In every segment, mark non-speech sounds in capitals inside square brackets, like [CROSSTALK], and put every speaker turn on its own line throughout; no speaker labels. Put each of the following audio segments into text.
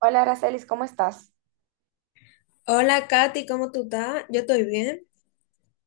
Hola, Aracelis, ¿cómo estás?
Hola Katy, ¿cómo tú estás? Yo estoy bien.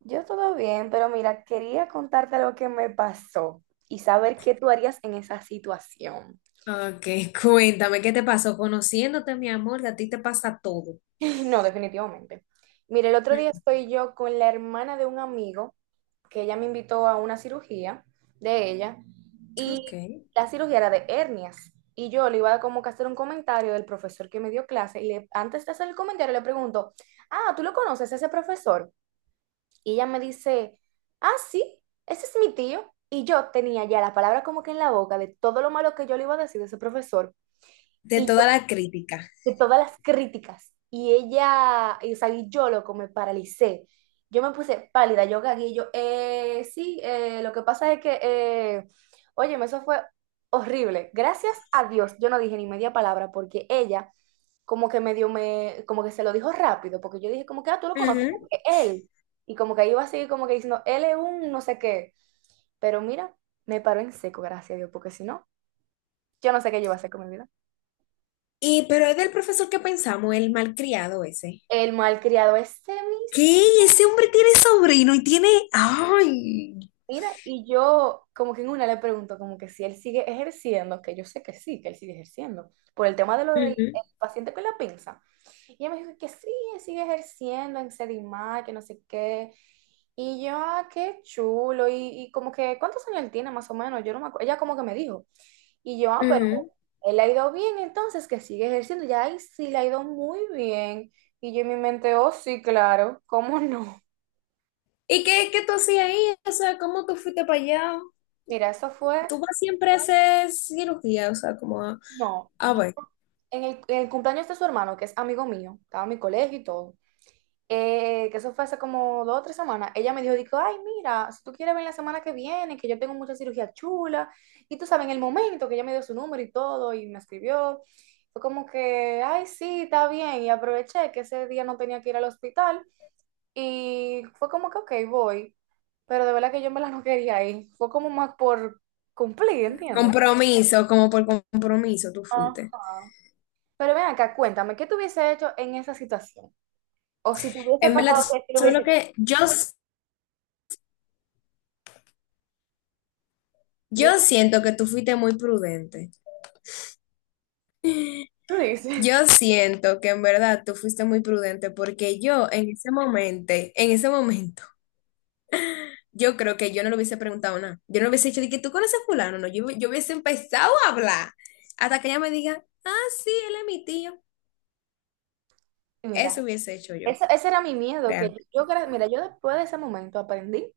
Yo todo bien, pero mira, quería contarte lo que me pasó y saber qué tú harías en esa situación.
Ok, [LAUGHS] cuéntame, ¿qué te pasó? Conociéndote, mi amor, a ti te pasa todo.
[LAUGHS] No, definitivamente. Mira, el otro día
Mm.
estoy yo con la hermana de un amigo que ella me invitó a una cirugía de ella
Ok.
y la cirugía era de hernias y yo le iba a como que a hacer un comentario del profesor que me dio clase y antes de hacer el comentario le pregunto, ah, ¿tú lo conoces ese profesor? Y ella me dice, ah, sí, ese es mi tío. Y yo tenía ya la palabra como que en la boca de todo lo malo que yo le iba a decir de ese profesor.
De
Y
toda la crítica.
de todas las críticas. Y ella, y, o sea, y yo loco, me paralicé. Yo me puse pálida, yo gagué, y yo, sí, lo que pasa es que, óyeme, eso fue horrible. Gracias a Dios, yo no dije ni media palabra porque ella como que medio me, como que se lo dijo rápido, porque yo dije como que, ah, tú lo conoces, como
Ujú.
que él. Y como que ahí iba a seguir como que diciendo, él es un no sé qué. Pero mira, me paró en seco, gracias a Dios, porque si no, yo no sé qué yo iba a hacer con mi vida.
Y, pero es del profesor que pensamos, el malcriado ese.
El malcriado este mis.
¿Qué? Ese hombre tiene sobrino y tiene... ¡Ay!
Mira, y yo como que en una le pregunto como que si él sigue ejerciendo, que yo sé que sí, que él sigue ejerciendo, por el tema de lo del
Ujú,
el paciente con la pinza. Y ella me dijo que sí, él sigue ejerciendo en Sedimar, que no sé qué. Y yo, ah, qué chulo. Y como que, ¿cuántos años él tiene más o menos? Yo no me acuerdo. Ella como que me dijo. Y yo, ah, pero
ujú.
él ha ido bien, entonces que sigue ejerciendo. Ya ahí sí le ha ido muy bien. Y yo en mi mente, oh, sí, claro, ¿cómo no?
¿Y qué tú hacías ahí? O sea, ¿cómo tú fuiste para allá?
Mira, eso fue,
Tú vas siempre a hacer cirugía, o sea, como a,
no,
a
yo
ver,
en el cumpleaños de su hermano, que es amigo mío, estaba en mi colegio y todo, que eso fue hace como dos o tres semanas, ella me dijo, dijo, ay, mira, si tú quieres venir la semana que viene, que yo tengo mucha cirugía chula, y tú sabes, en el momento que ella me dio su número y todo, y me escribió, fue como que, ay, sí, está bien, y aproveché que ese día no tenía que ir al hospital, y fue como que, ok, voy, pero de verdad que yo me la no quería ir, fue como más por cumplir, ¿entiendes?
compromiso, como por compromiso tú
Ajá.
fuiste.
Pero ven acá, cuéntame, ¿qué tú hubiese hecho en esa situación? O si te hubiese
En verdad,
pasado
tú
que te lo
sabes lo
hubiese...
que yo
Dime.
siento que tú fuiste muy prudente.
Tú dices.
Yo siento que en verdad tú fuiste muy prudente porque yo en ese momento, yo creo que yo no le hubiese preguntado nada. Yo no le hubiese dicho de que tú conoces a fulano, no, yo hubiese empezado a hablar hasta que ella me diga, ah, sí, él es mi tío.
Mira,
Eso hubiese hecho yo,
ese era mi miedo,
real.
que yo, mira, yo después de ese momento aprendí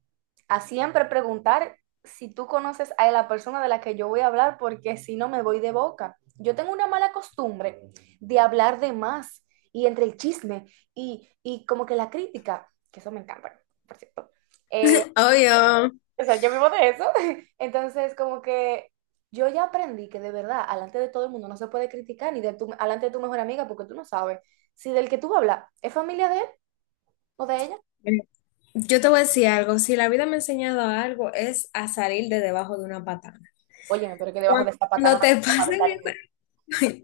a siempre preguntar si tú conoces a la persona de la que yo voy a hablar, porque si no me voy de boca. Yo tengo una mala costumbre de hablar de más y entre el chisme y como que la crítica, que eso me encanta, por cierto. eh,
Obvio.
O sea, yo vivo de eso. [LAUGHS] Entonces, como que yo ya aprendí que de verdad, alante de todo el mundo no se puede criticar, ni de tu, alante de tu mejor amiga, porque tú no sabes si del que tú hablas es familia de él o de ella.
Yo te voy a decir algo, si la vida me ha enseñado algo es a salir de debajo de una patana.
Óyeme, pero que debajo de esa patana
Cuando
una
te
persona, de
pasen
tal y
esa, [LAUGHS]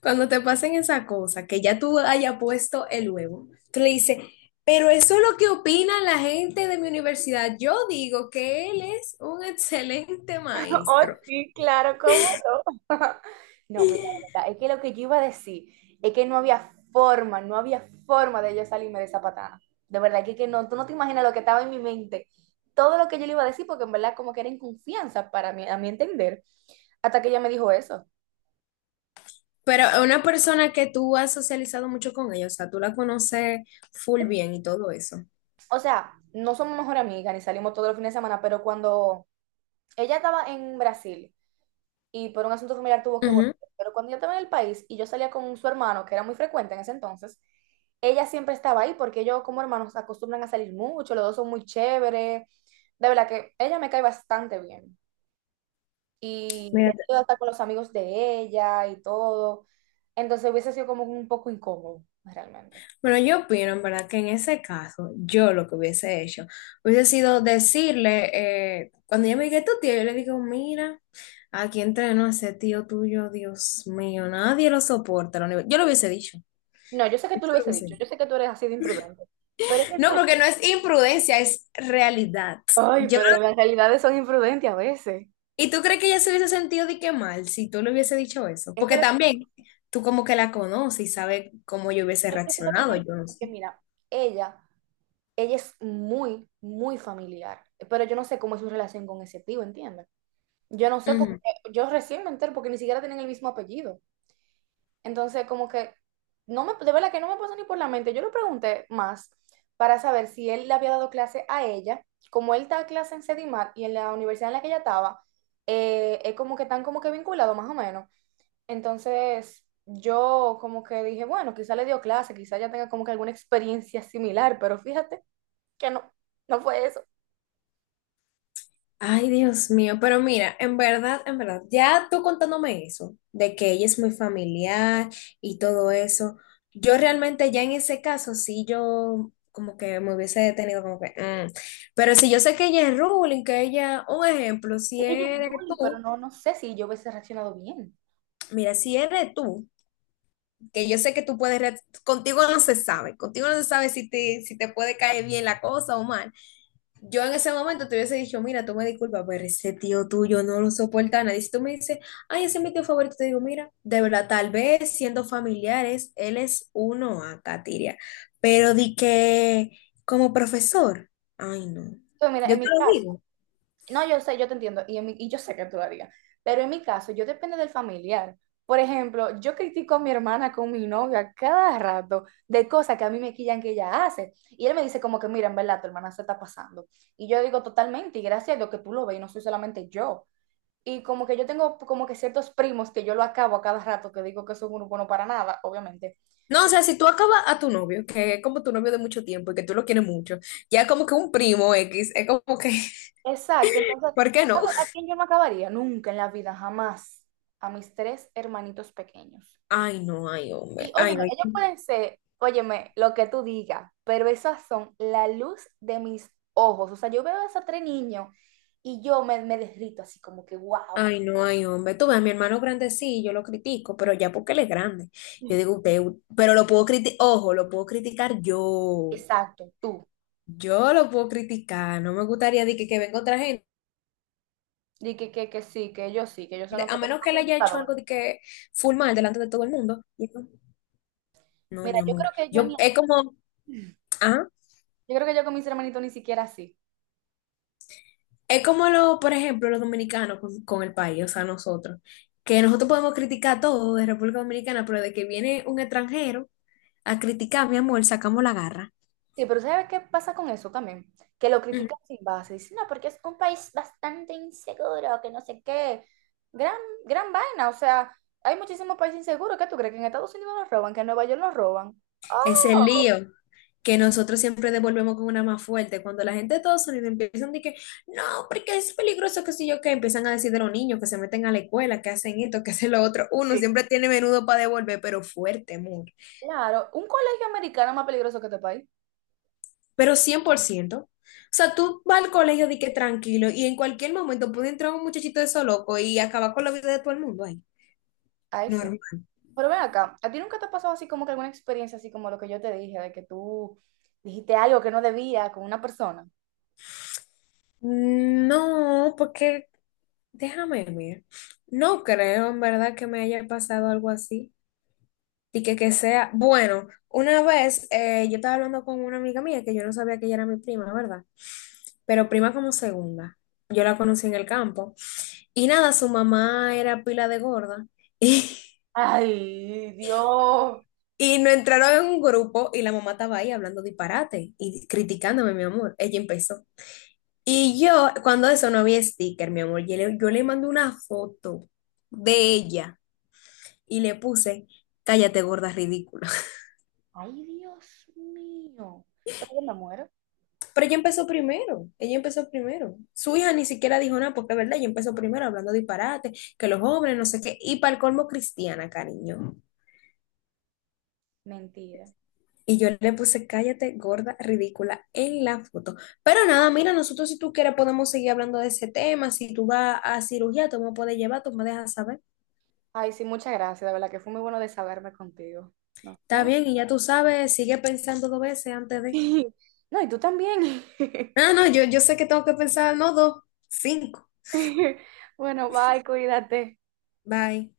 cuando te pasen esa cosa, que ya tú hayas puesto el huevo, tú le dices, pero eso es lo que opina la gente de mi universidad. Yo digo que él es un excelente
[LAUGHS] Oh,
maestro,
sí, claro, cómo no. [LAUGHS] No, mira, la verdad, es que lo que yo iba a decir es que no había forma, no había forma de yo salirme de esa patada. De verdad que no, tú no te imaginas lo que estaba en mi mente. Todo lo que yo le iba a decir, porque en verdad como que era inconfianza para mí, a mi entender, hasta que ella me dijo eso.
pero es una persona que tú has socializado mucho con ella, o sea, tú la conoces full bien y todo eso.
O sea, no somos mejor amigas ni salimos todos los fines de semana, pero cuando ella estaba en Brasil y por un asunto familiar tuvo que volver.
Ujú.
Pero cuando yo estaba en el país y yo salía con su hermano, que era muy frecuente en ese entonces, ella siempre estaba ahí porque ellos como hermanos acostumbran a salir mucho, los dos son muy chéveres. De verdad que ella me cae bastante bien. Y
Mira.
he ido hasta con los amigos de ella y todo. Entonces hubiese sido como un poco incómodo, realmente.
Bueno, yo opino, en verdad, que en ese caso, yo lo que hubiese hecho hubiese sido decirle, cuando ella me diga tu tío, yo le digo, mira, aquí entreno a ese tío tuyo, Dios mío, nadie lo soporta. Yo lo hubiese dicho.
No, yo sé que
Yo
tú lo
lo
hubiese
hubiese
dicho,
dicho.
yo sé que tú eres así de imprudente. Pero es que
No,
dime
porque no
tú.
es imprudencia, es realidad.
Ay,
Yo,
pero
no,
las realidades son imprudentes a veces.
¿y tú crees que ella se hubiese sentido de qué mal si tú le hubiese dicho eso?
Es que
Porque
lo que,
también
es
tú como que la conoces y sabes cómo yo hubiese
que eso es lo que ella...
reaccionado, yo no
Es que
sé.
mira, ella ella es muy, muy familiar, pero yo no sé cómo es su relación con ese tío, ¿entiendes? Yo no sé porque yo recién me entero porque ni siquiera tienen el mismo apellido. Entonces, como que no me, de verdad que no me pasó ni por la mente. Yo le pregunté más para saber si él le había dado clase a ella, como él está clase en Sedimar y en la universidad en la que ella estaba, es como que están como que vinculados más o menos. Entonces, yo como que dije, bueno, quizá le dio clase, quizá ya tenga como que alguna experiencia similar, pero fíjate que no, no fue eso.
Ay, Dios mío, pero mira, en verdad, ya tú contándome eso, de que ella es muy familiar y todo eso, yo realmente ya en ese caso sí yo como que, me hubiese detenido como que, mm. Pero si yo sé que ella es ruling, que ella, un ejemplo, si
Es que yo es
eres
Luli, pero
tú,
no, no sé si yo hubiese reaccionado bien.
mira, si eres tú, que yo sé que tú puedes, contigo no se sabe, contigo no se sabe si te puede caer bien la cosa o mal. Yo en ese momento te hubiese dicho, mira, tú me disculpas, pero ese tío tuyo no lo soporta a nadie. Si tú me dices, ay, ese es mi tío favorito, te digo, mira, de verdad, tal vez siendo familiares, él es uno a Katiria, pero di que como profesor, ay, no,
Entonces, mira,
yo
en
te
mi
lo
caso,
digo.
no, yo sé, yo te entiendo, y, y yo sé que tú lo harías, pero en mi caso, yo depende del familiar. Por ejemplo, yo critico a mi hermana con mi novia cada rato de cosas que a mí me quillan que ella hace. Y él me dice como que, mira, en verdad, tu hermana se está pasando. Y yo digo totalmente, y gracias a Dios que tú lo ves, y no soy solamente yo. Y como que yo tengo como que ciertos primos que yo lo acabo a cada rato, que digo que son unos buenos para nada, obviamente.
No, o sea, si tú acabas a tu novio, que es como tu novio de mucho tiempo y que tú lo quieres mucho, ya como que un primo X, es como que, [LAUGHS]
Exacto, entonces,
¿por qué no?
¿sabes a quién yo me acabaría? Nunca en la vida, jamás. A mis tres hermanitos pequeños.
Ay, no, ay,
Y
hombre, ay,
óyeme, ellos
no.
pueden ser, óyeme, lo que tú digas, pero esas son la luz de mis ojos. O sea, yo veo a esos tres niños y yo me, me derrito así como que, wow,
Ay, no, ay, hombre. Tú ves, mi hermano grande sí, yo lo critico, pero ya porque él es grande. Yo digo, usted, pero lo puedo criticar, ojo, lo puedo criticar yo.
exacto, tú.
Yo lo puedo criticar. No me gustaría de que, venga otra gente,
Y que sí, que ellos son los que
a
los más
menos que él haya hecho algo
criticadores.
de que full mal delante de todo el mundo. Yo no, no,
Mira,
mi
yo creo
amor.
que yo
Yo,
ni,
es como, ah,
yo creo que yo con mis hermanitos ni siquiera así.
es como lo, por ejemplo, los dominicanos con el país, o sea, nosotros, que nosotros podemos criticar todo de República Dominicana, pero de que viene un extranjero a criticar, mi amor, sacamos la garra.
Sí, pero ¿sabes qué pasa con eso también? Que lo critican sin base. Dicen, no, porque es un país bastante inseguro, que no sé qué. Gran, gran vaina. O sea, hay muchísimos países inseguros. ¿Qué tú crees? ¿Que en Estados Unidos nos roban? ¿Que en Nueva York nos roban?
Es el
Oh,
lío que nosotros siempre devolvemos con una más fuerte. Cuando la gente de Estados Unidos empiezan a decir que no, porque es peligroso, que si yo, que empiezan a decir de los niños que se meten a la escuela, que hacen esto, que hacen lo otro. Uno
sí,
siempre tiene menudo para devolver, pero fuerte, amor.
claro. ¿Un colegio americano es más peligroso que este país?
Pero 100%. O sea, tú vas al colegio de que tranquilo y en cualquier momento puede entrar un muchachito de eso loco y acabar con la vida de todo el mundo ahí.
Ahí sí.
Normal.
Pero ven acá, ¿a ti nunca te ha pasado así como que alguna experiencia así como lo que yo te dije, de que tú dijiste algo que no debía con una persona?
No, porque déjame ver. No creo en verdad que me haya pasado algo así. Y que sea, bueno, una vez yo estaba hablando con una amiga mía que yo no sabía que ella era mi prima, ¿verdad? Pero prima como segunda. Yo la conocí en el campo. Y nada, su mamá era pila de gorda. [LAUGHS] Y,
Ay, Dios.
y nos entraron en un grupo y la mamá estaba ahí hablando disparate y criticándome, mi amor. Ella empezó. Y yo, cuando eso no había sticker, mi amor, yo le mandé una foto de ella y le puse, cállate, gorda ridícula.
Ay, Dios mío. Pero yo me muero.
Pero ella empezó primero, ella empezó primero. Su hija ni siquiera dijo nada, porque es verdad, ella empezó primero hablando disparate, que los jóvenes, no sé qué, y para el colmo cristiana, cariño.
Mentira.
Y yo le puse, cállate, gorda, ridícula, en la foto. Pero nada, mira, nosotros si tú quieres podemos seguir hablando de ese tema, si tú vas a cirugía, tú me puedes llevar, tú me dejas saber.
Ay, sí, muchas gracias, de verdad que fue muy bueno desahogarme contigo. Nos
Está
vemos.
bien, y ya tú sabes, sigue pensando dos veces antes de...
[LAUGHS] No, y tú también. [LAUGHS]
Ah, no, yo sé que tengo que pensar, no dos, cinco.
Bueno, bye, cuídate.
Bye.